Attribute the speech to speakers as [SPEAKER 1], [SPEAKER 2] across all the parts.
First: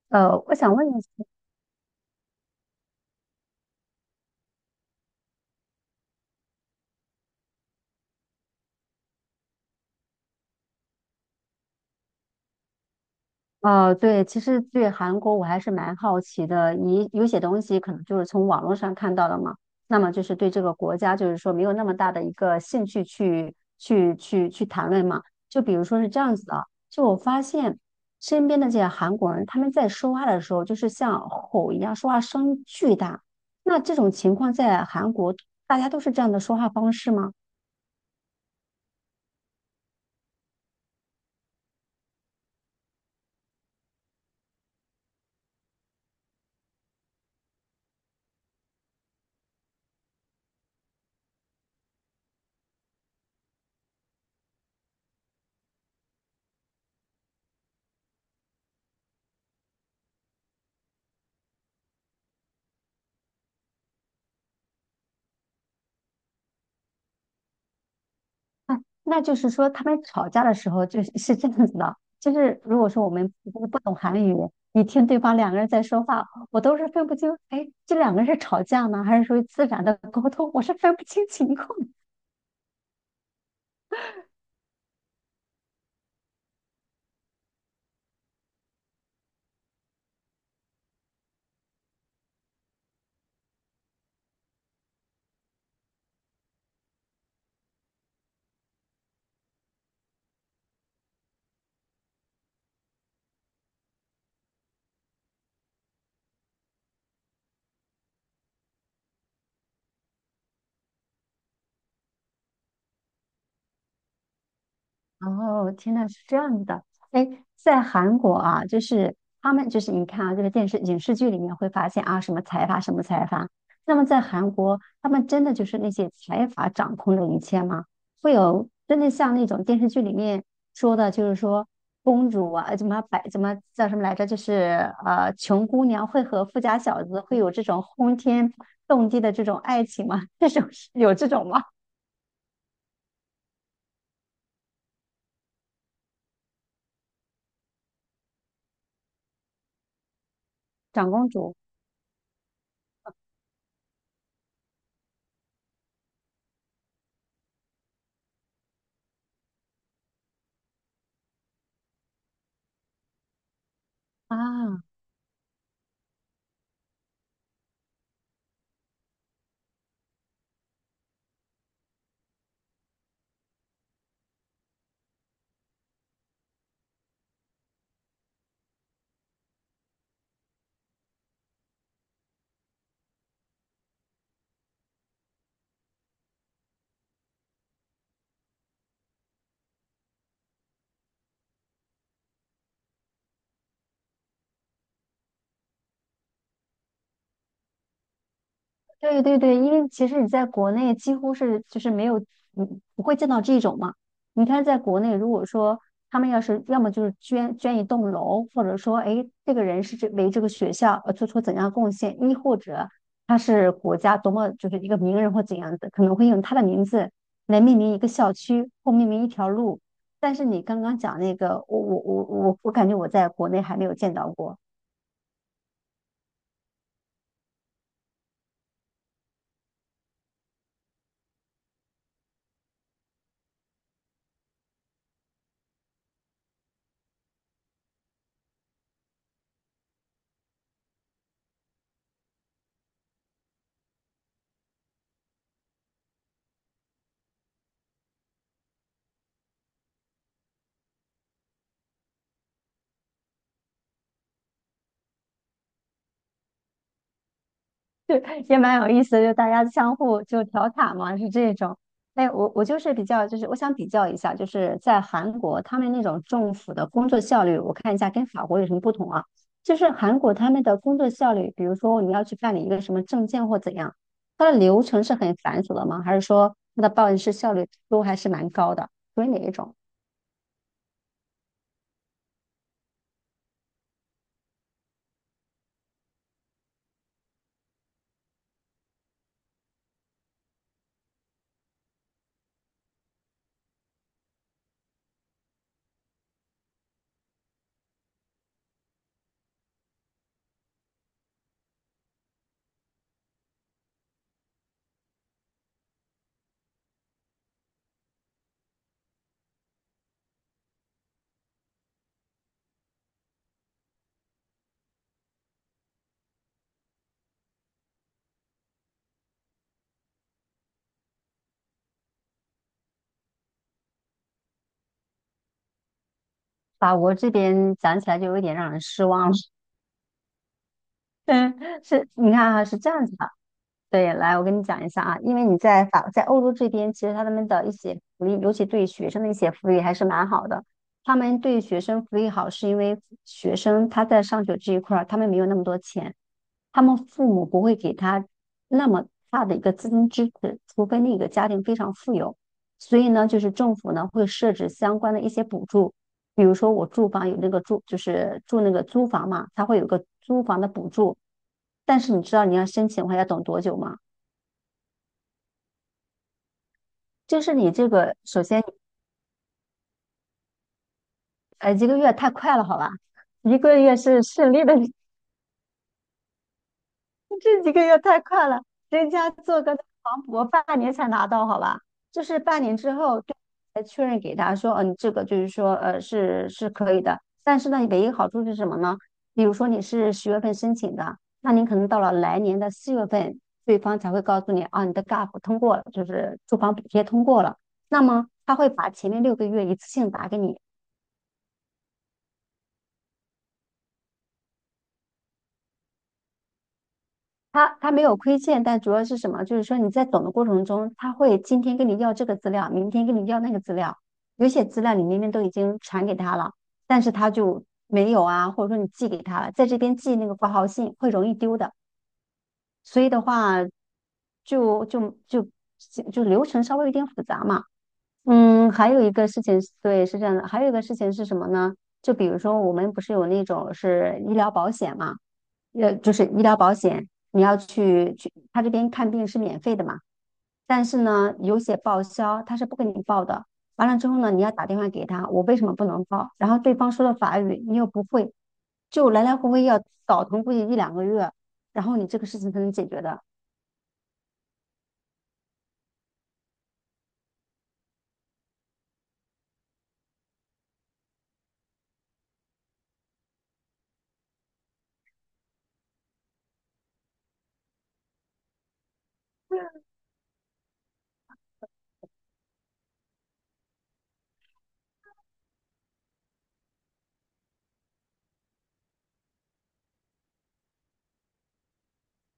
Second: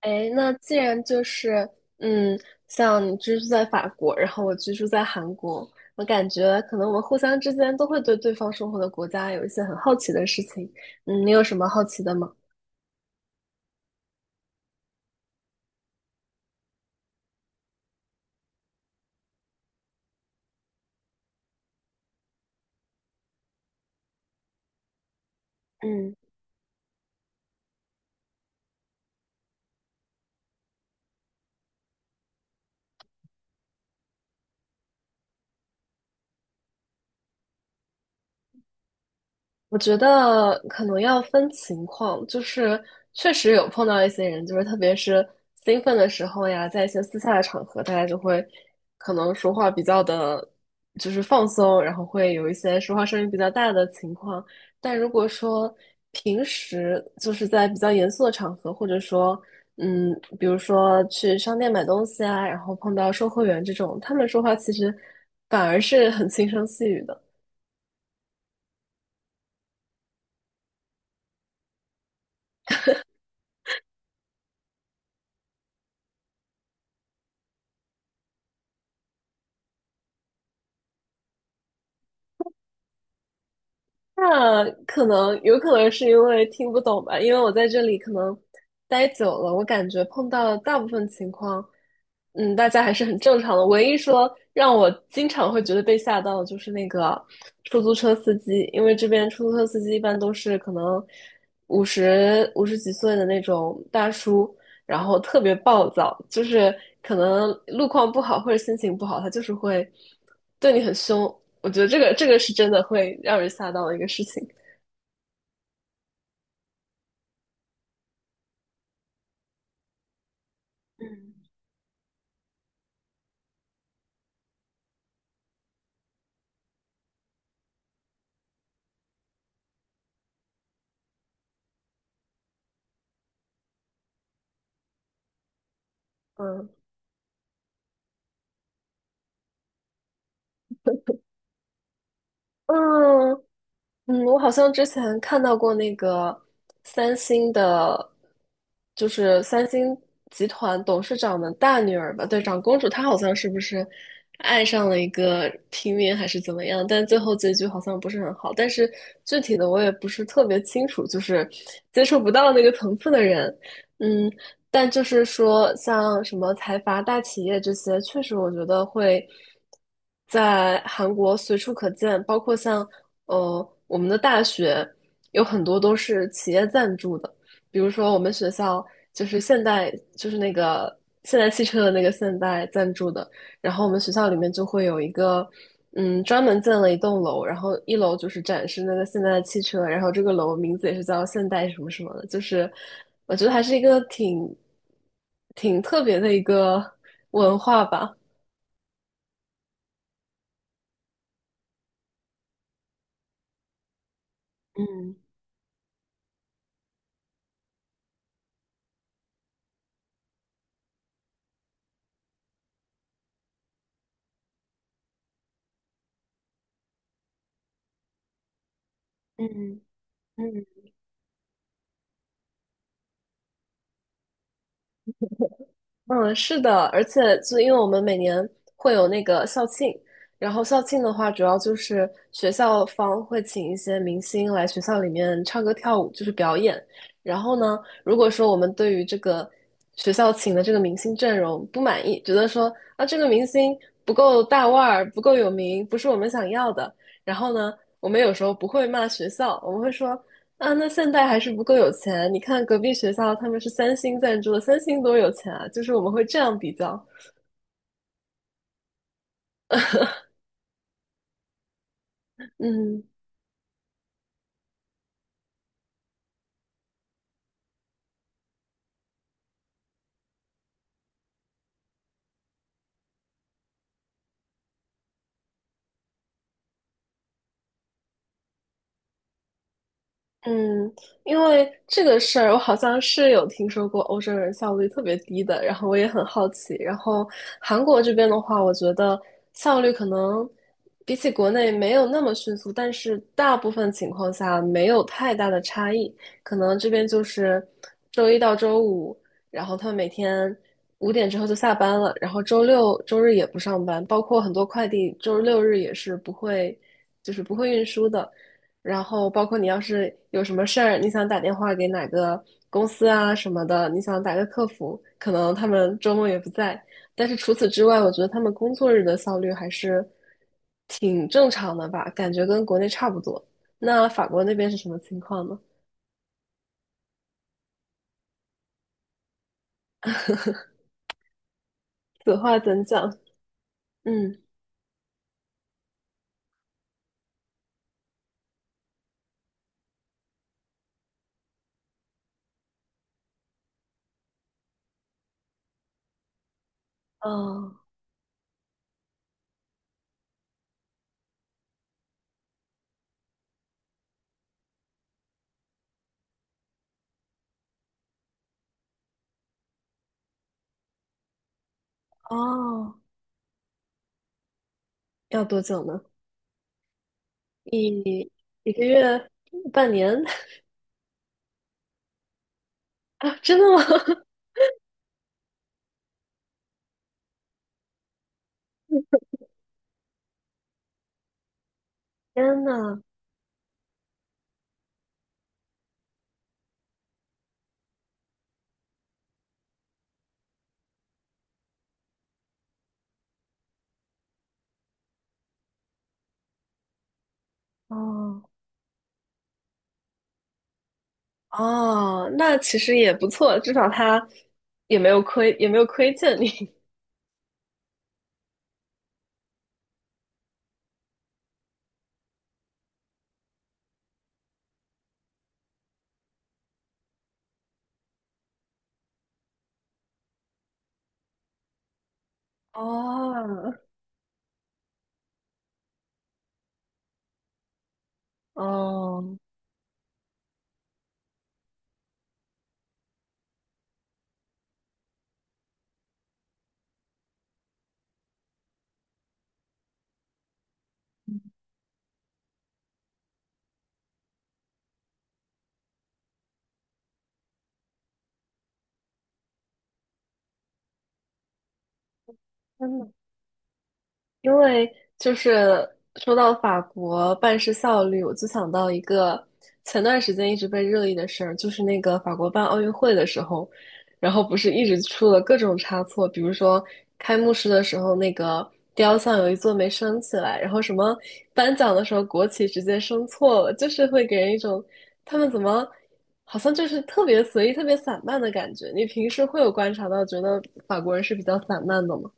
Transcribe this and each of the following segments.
[SPEAKER 1] 哎，那
[SPEAKER 2] 我想
[SPEAKER 1] 既
[SPEAKER 2] 问一
[SPEAKER 1] 然
[SPEAKER 2] 下，
[SPEAKER 1] 就是，嗯，像你居住在法国，然后我居住在韩国，我感觉可能我们互相之间都会对对方生活的国家有一些很好奇的事情。嗯，你有什么好奇的吗？
[SPEAKER 2] 对，其实对韩国我还是蛮好奇的。你有些东西可能就是从网络上看到的嘛，那么就是对这个国家就是说没有那么大的一个兴趣去谈论嘛。就比如说是
[SPEAKER 1] 嗯。
[SPEAKER 2] 这样子的，就我发现身边的这些韩国人，他们在说话的时候就是像吼一样，说话声巨大。那这种情况在韩国，大家都是这样的说话方式吗？
[SPEAKER 1] 我觉得可能要分情况，确实有碰到一些人，就是特别是兴奋的时候呀，在一些私下的场合，大家就会可能说话比较的，就是放松，然后会有一些说话声音比较大的情况。但如果说平时就是在比较严肃的场合，或者说嗯，比如说去商店买东西啊，然后碰到售货员这种，他们说话其实反而是很轻声细语的。
[SPEAKER 2] 啊，那就是说他们吵架的时候就是是这样子的，就是如果说我们不懂韩语，你听对方两个人在说话，我都是分不清，哎，这两个人是吵架呢，还是属于自然的沟通，我是分不清情况。
[SPEAKER 1] 那可能有可能是因为听不懂吧，因为我在这里可能待久了，我感觉碰到的大部分情况，嗯，大家还是很正常的。唯一说让我经常会觉得被吓到的，就是那个出租车司机，因为这边出租车司机一般都是可能五十几岁的那种大叔，然后特别暴躁，就是可能路况不好或者心情不好，他就是会对你很凶。我觉得这个是真的会让人吓到的一个事情。
[SPEAKER 2] 哦，天呐，是这样的。哎，在韩国啊，就是他们就是你看啊，这个电视影视剧里面会发现啊，什么财阀，什么财阀。那么在韩国，他们真的就是那些财阀掌控着一切吗？会有真的像那种电视剧里面说的，就是说公主啊，怎么叫什么来着？就是穷姑娘会和富
[SPEAKER 1] 嗯。
[SPEAKER 2] 家小子会有这种轰天动地的这种爱情吗？这种有这种吗？
[SPEAKER 1] 嗯我好像之前看到过那个三星的，就是三星集团董
[SPEAKER 2] 长
[SPEAKER 1] 事
[SPEAKER 2] 公
[SPEAKER 1] 长的
[SPEAKER 2] 主
[SPEAKER 1] 大女儿吧，对，长公主，她好像是不是爱上了一个平民还是怎么样？但最后结局好像不是很好。但是具体的我也不是特别清楚，就是接触不到那个层次的人。嗯，
[SPEAKER 2] 啊。
[SPEAKER 1] 但就是说，像什么财阀大企业这些，确实我觉得会在韩国随处可见，包括像我们的大学有很多都是企业赞助的，比如说我们学校就是现代就是那个现代汽车的那个现代赞助的，然后我们学校里面就会有一个，嗯，专门建了一栋楼，然后一楼就是展示那个现代的汽车，然后这个楼名字也是叫现代什么什么的，就是我觉得还是一个挺特别的一个文化吧。
[SPEAKER 2] 对对对，因为其实你在国内几乎是就是没有，嗯，不会见到这种嘛。你看，在国内，
[SPEAKER 1] 嗯
[SPEAKER 2] 如果说他们要是要么就是捐一栋楼，或者说，哎，这个人是这为这个学校做出怎样贡献，亦或者他是国家多么就是一个名人或怎样的，可能会用他的名字来命名一个校区或命名一条
[SPEAKER 1] 嗯。
[SPEAKER 2] 路。但是你
[SPEAKER 1] 嗯。
[SPEAKER 2] 刚刚讲那个，我感觉我在国内还没有见到过。
[SPEAKER 1] 嗯，是的，而且就因为我们每年会有那个校庆，然后校庆的话，主要就是学校方会请一些明星来学校里面唱歌跳舞，就是表演。然后呢，如果说我们对于这个学校请的这个明星阵容不满意，觉得说啊这个明星不够大腕儿，不够有名，不是我们想要的，然后呢，我们有时候不会骂学校，我们会说啊，那现在还是不够有钱。你看隔壁学校，他们是三星赞助的，三星多有钱啊！就是我们会这样比较。
[SPEAKER 2] 对，也蛮有意思的，就大家相互就调侃嘛，是这种。哎，我就是
[SPEAKER 1] 嗯。
[SPEAKER 2] 比较，就是我想比较一下，就是在韩国他们那种政府的工作效率，我看一下跟法国有什么不同啊？就是韩国他们的工作效率，比如说你要去办理一个什么证件或怎样，它的流程是很繁琐的吗？还是说它的办事效率都还是蛮高的？属于哪一种？
[SPEAKER 1] 嗯，因为这个事儿，我好像是有听说过欧洲人效率特别低的，然后我也很好奇。然后韩国这边的话，我觉得效率可能比起国内没有那么迅速，但是大部分情况下没有太大的差异。可能这边就是周一到周五，然后他们每天五点之后就下班了，然后周六周日也不上班，包括很多快递周六日也是不会，就是不会运输的。然后包括你要是有什么事儿，你想打电话给哪个公司啊什么的，你想打个客服，可能他们周末也不在。但是除此之外，我觉得他们工作日的效率还是挺正常的吧，感觉跟国内差不多。那法国那边是什么情况呢？
[SPEAKER 2] 法国这边讲起来就有点让人失望了。嗯，是，你
[SPEAKER 1] 此
[SPEAKER 2] 看
[SPEAKER 1] 话
[SPEAKER 2] 啊，是
[SPEAKER 1] 怎
[SPEAKER 2] 这样
[SPEAKER 1] 讲？
[SPEAKER 2] 子的。对，来，
[SPEAKER 1] 嗯。
[SPEAKER 2] 我跟你讲一下啊，因为你在法在欧洲这边，其实他们的一些福利，尤其对学生的一些福利还是蛮好的。他们对学生福利好，是因为学生他在上学这一块儿，他们没有那么多钱，他们父母不会
[SPEAKER 1] 哦
[SPEAKER 2] 给他那么大的一个资金支持，除非那个家庭非常富有。所以呢，就是政府呢会设置相关的一些补助，比如说我住房有那个住，就是住那个租房嘛，它会有个租房的补助。但是你知道你要申
[SPEAKER 1] 哦，
[SPEAKER 2] 请的话要等多久吗？
[SPEAKER 1] 要多久呢？
[SPEAKER 2] 就是你这个，
[SPEAKER 1] 一
[SPEAKER 2] 首先，
[SPEAKER 1] 一个月、半年。
[SPEAKER 2] 一个月太快了，好吧？
[SPEAKER 1] 啊？真
[SPEAKER 2] 一
[SPEAKER 1] 的
[SPEAKER 2] 个
[SPEAKER 1] 吗？
[SPEAKER 2] 月是 顺利的，这几个月太快了，人家做个房补，半年才拿到，好吧？就是
[SPEAKER 1] 天
[SPEAKER 2] 半年之
[SPEAKER 1] 呐。
[SPEAKER 2] 后对才确认给他说，嗯、你这个就是说，是是可以的。但是呢，唯一好处是什么呢？比如说你是10月份申请的，那你可能到了来年的4月份，对方才会告诉你，啊，你的 GAP 通过了，就是住房补贴通过了。那么
[SPEAKER 1] 哦。
[SPEAKER 2] 他会把前面6个月一次性打给你。
[SPEAKER 1] 哦，那其实也不错，至少他也没有亏欠你。
[SPEAKER 2] 他他没有亏欠，但主要是什么？就是说你在等的过程中，他会今天跟你要这个资料，明天跟你要那个资料，有些资料你明明都已经传给他了，但是他就没有啊，或者说你寄给他了，在这边寄那个挂号信会容易丢的，所以的话
[SPEAKER 1] 哦。
[SPEAKER 2] 就就就就流程稍微有点复杂嘛。嗯，还有一个
[SPEAKER 1] 哦。
[SPEAKER 2] 事情是对，是这样的，还有一个事情是什么呢？就比如说我们不是有那种是医疗保险嘛？就是医疗保险，你要去，他这边看病是免费的嘛，但是呢，有些报销他是不给你报的。完了之后呢，你要打电话给他，我为什么不能报？然后对方说的法语你又不会，就来来回回要倒腾估计一两个月，然后你这个事情才能解
[SPEAKER 1] 真
[SPEAKER 2] 决
[SPEAKER 1] 的
[SPEAKER 2] 的。
[SPEAKER 1] 因为就是说到法国办事效率，我就想到一个前段时间一直被热议的事儿，就是那个法国办奥运会的时候，然后不是一直出了各种差错，比如说开幕式的时候那个雕像有一座没升起来，然后什么颁奖的时候国旗直接升错了，就是会给人一种他们怎么好像就是特别随意、特别散漫的感觉。你平时会有观察到，觉得法国人是比较散漫的吗？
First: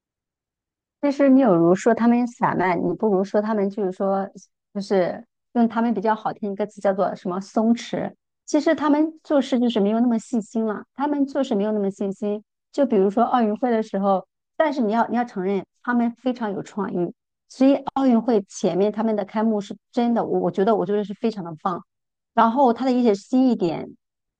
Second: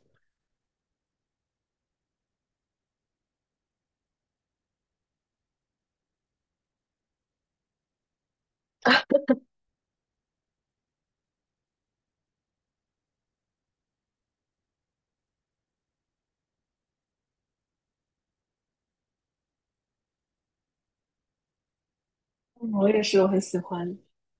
[SPEAKER 2] 其实你有如说他们散漫，你不如说他们就是说，就是用他们比较好听一个词叫做什么松弛。其实他们做事就是没有那么细心了，他们做事没有那么细心。就比如说奥运会的时候，但是你要承认他们非常有创意，所以奥运会前面他们的开幕是真的，我觉得是非常的棒。然
[SPEAKER 1] 嗯
[SPEAKER 2] 后他
[SPEAKER 1] 我
[SPEAKER 2] 的
[SPEAKER 1] 也
[SPEAKER 2] 一些
[SPEAKER 1] 是，我很
[SPEAKER 2] 新一
[SPEAKER 1] 喜
[SPEAKER 2] 点，
[SPEAKER 1] 欢。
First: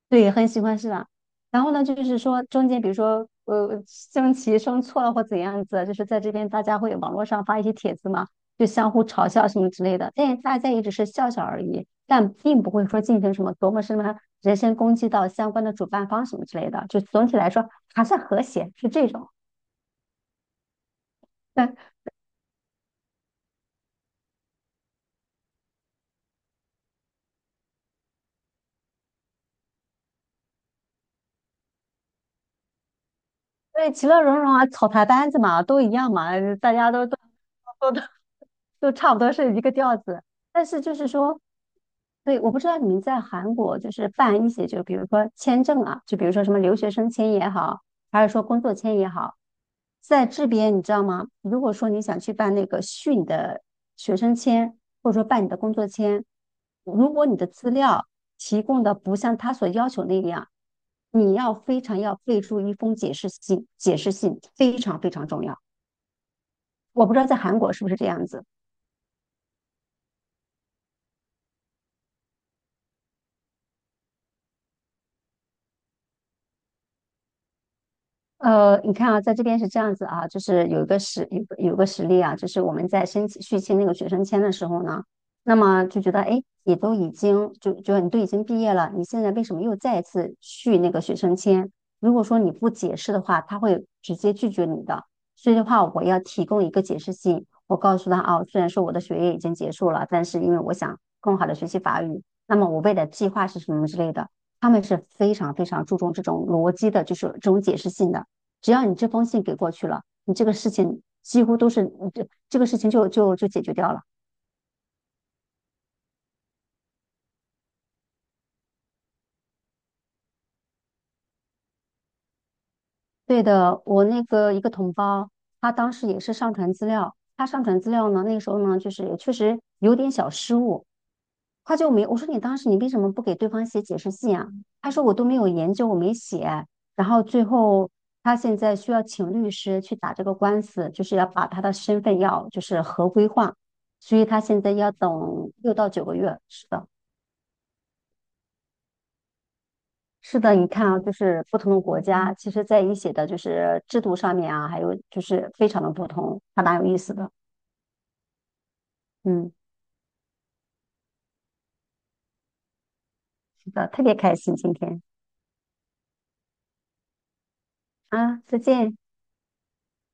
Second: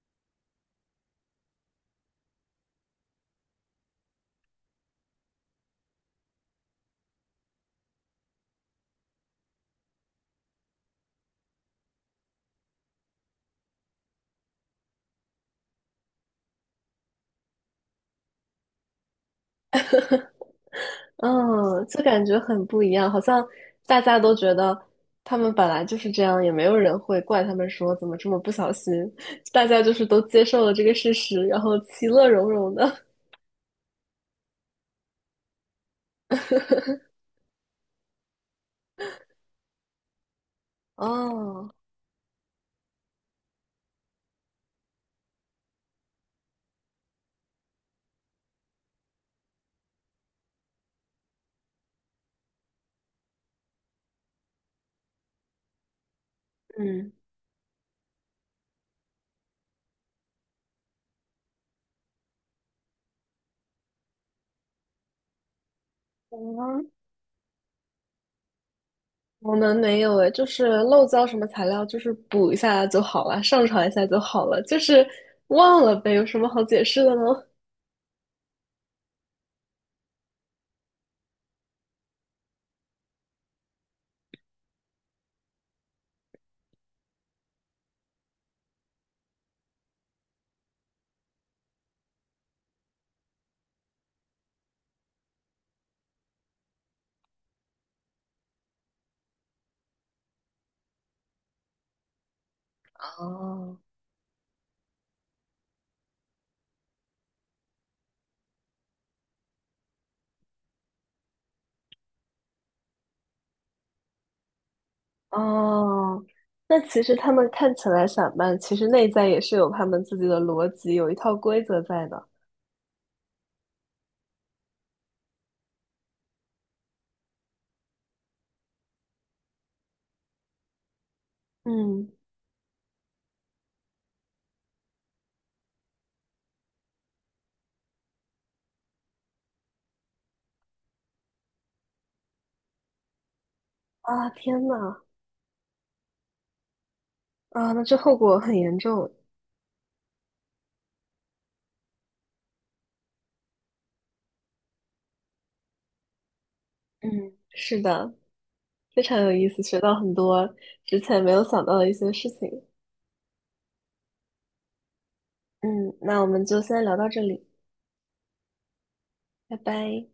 [SPEAKER 2] 对，很喜欢是吧？然后呢，就是说中间比如说升旗升错了或怎样子，就是在这边大家会网络上发一些帖子嘛，就相互嘲笑什么之类的，但是大家也只是笑笑而已，但并不会说进行什么多么什么人身攻击到相关的主办方什么之类的，就总体来说还算和谐，是这种。
[SPEAKER 1] 嗯，就感觉很不一样，好像大家都觉得他们本来就是这样，也没有人会怪他们说怎么这么不小心，大家就是都接受了这个事实，然后其乐融融的。
[SPEAKER 2] 对，其乐融融啊，草台班子嘛，都一样嘛，大 家都都都差不多是一个调子。但是就是说，
[SPEAKER 1] 哦。
[SPEAKER 2] 对，我不知道你们在韩国就是办一些，就比如说签证啊，就比如说什么留学生签也好，还是说工作签也好，在这边你知道吗？如果说你想去办那个续你的学生签，或者说办你的工作签，
[SPEAKER 1] 嗯，
[SPEAKER 2] 如果你的资料提供的不像他所要求那样，你要非常要备注一封解释信，解释信非常非常重要。
[SPEAKER 1] 我们
[SPEAKER 2] 我不知道在韩国是不是这样子。
[SPEAKER 1] 我们没有诶，就是漏交什么材料，就是补一下就好了，上传一下就好了，就是忘了呗，有什么好解释的呢？
[SPEAKER 2] 你看啊，在这边是这样子啊，就是有一个实有个有个实例啊，就是我们在申请续签那个学生签的时候呢，那么就觉得哎，诶你都已经你都已经毕业了，你现在为什么又再一次续那个学生签？如果说你不解释的话，他会直接拒绝你的。所以的话，我要提供一个解释信，我告诉他啊，虽然说我的学业已经结束了，但是因为我想更好的学习法语，那么我未来的计划是什
[SPEAKER 1] 哦。
[SPEAKER 2] 么之类的。他们是非常非常注重这种逻辑的，就是这种解释性的。只要你这封信给过去了，你这个事情几乎都是这个事情就解决掉了。
[SPEAKER 1] 哦，那其实他们看起来散漫，其实内在也是有他们自己的逻辑，有一套规则在的。
[SPEAKER 2] 对的，我那个一个同胞，他当时也是上传资料，他上传资料呢，那个时候呢，就是也确实有点小失误，他就没，
[SPEAKER 1] 嗯。
[SPEAKER 2] 我说你当时你为什么不给对方写解释信啊？他说我都没有研究，我没写。然后最后他现在需要请律师去打这个官司，就是要把他的身份要就是合规化，所以
[SPEAKER 1] 啊，
[SPEAKER 2] 他现
[SPEAKER 1] 天
[SPEAKER 2] 在要
[SPEAKER 1] 呐，
[SPEAKER 2] 等6到9个月，是的。
[SPEAKER 1] 啊，那这后果很严重。
[SPEAKER 2] 是的，你看啊，就是不同的国家，其实在一些的就是制度上面啊，还有就是非常的不同，还蛮有意思的。
[SPEAKER 1] 嗯，是的，非常有意
[SPEAKER 2] 嗯，
[SPEAKER 1] 思，学到很多之前没有想到的一些事情。
[SPEAKER 2] 是的，特别开心今天
[SPEAKER 1] 嗯，那我们就先聊到这里，
[SPEAKER 2] 啊，再见。
[SPEAKER 1] 拜拜。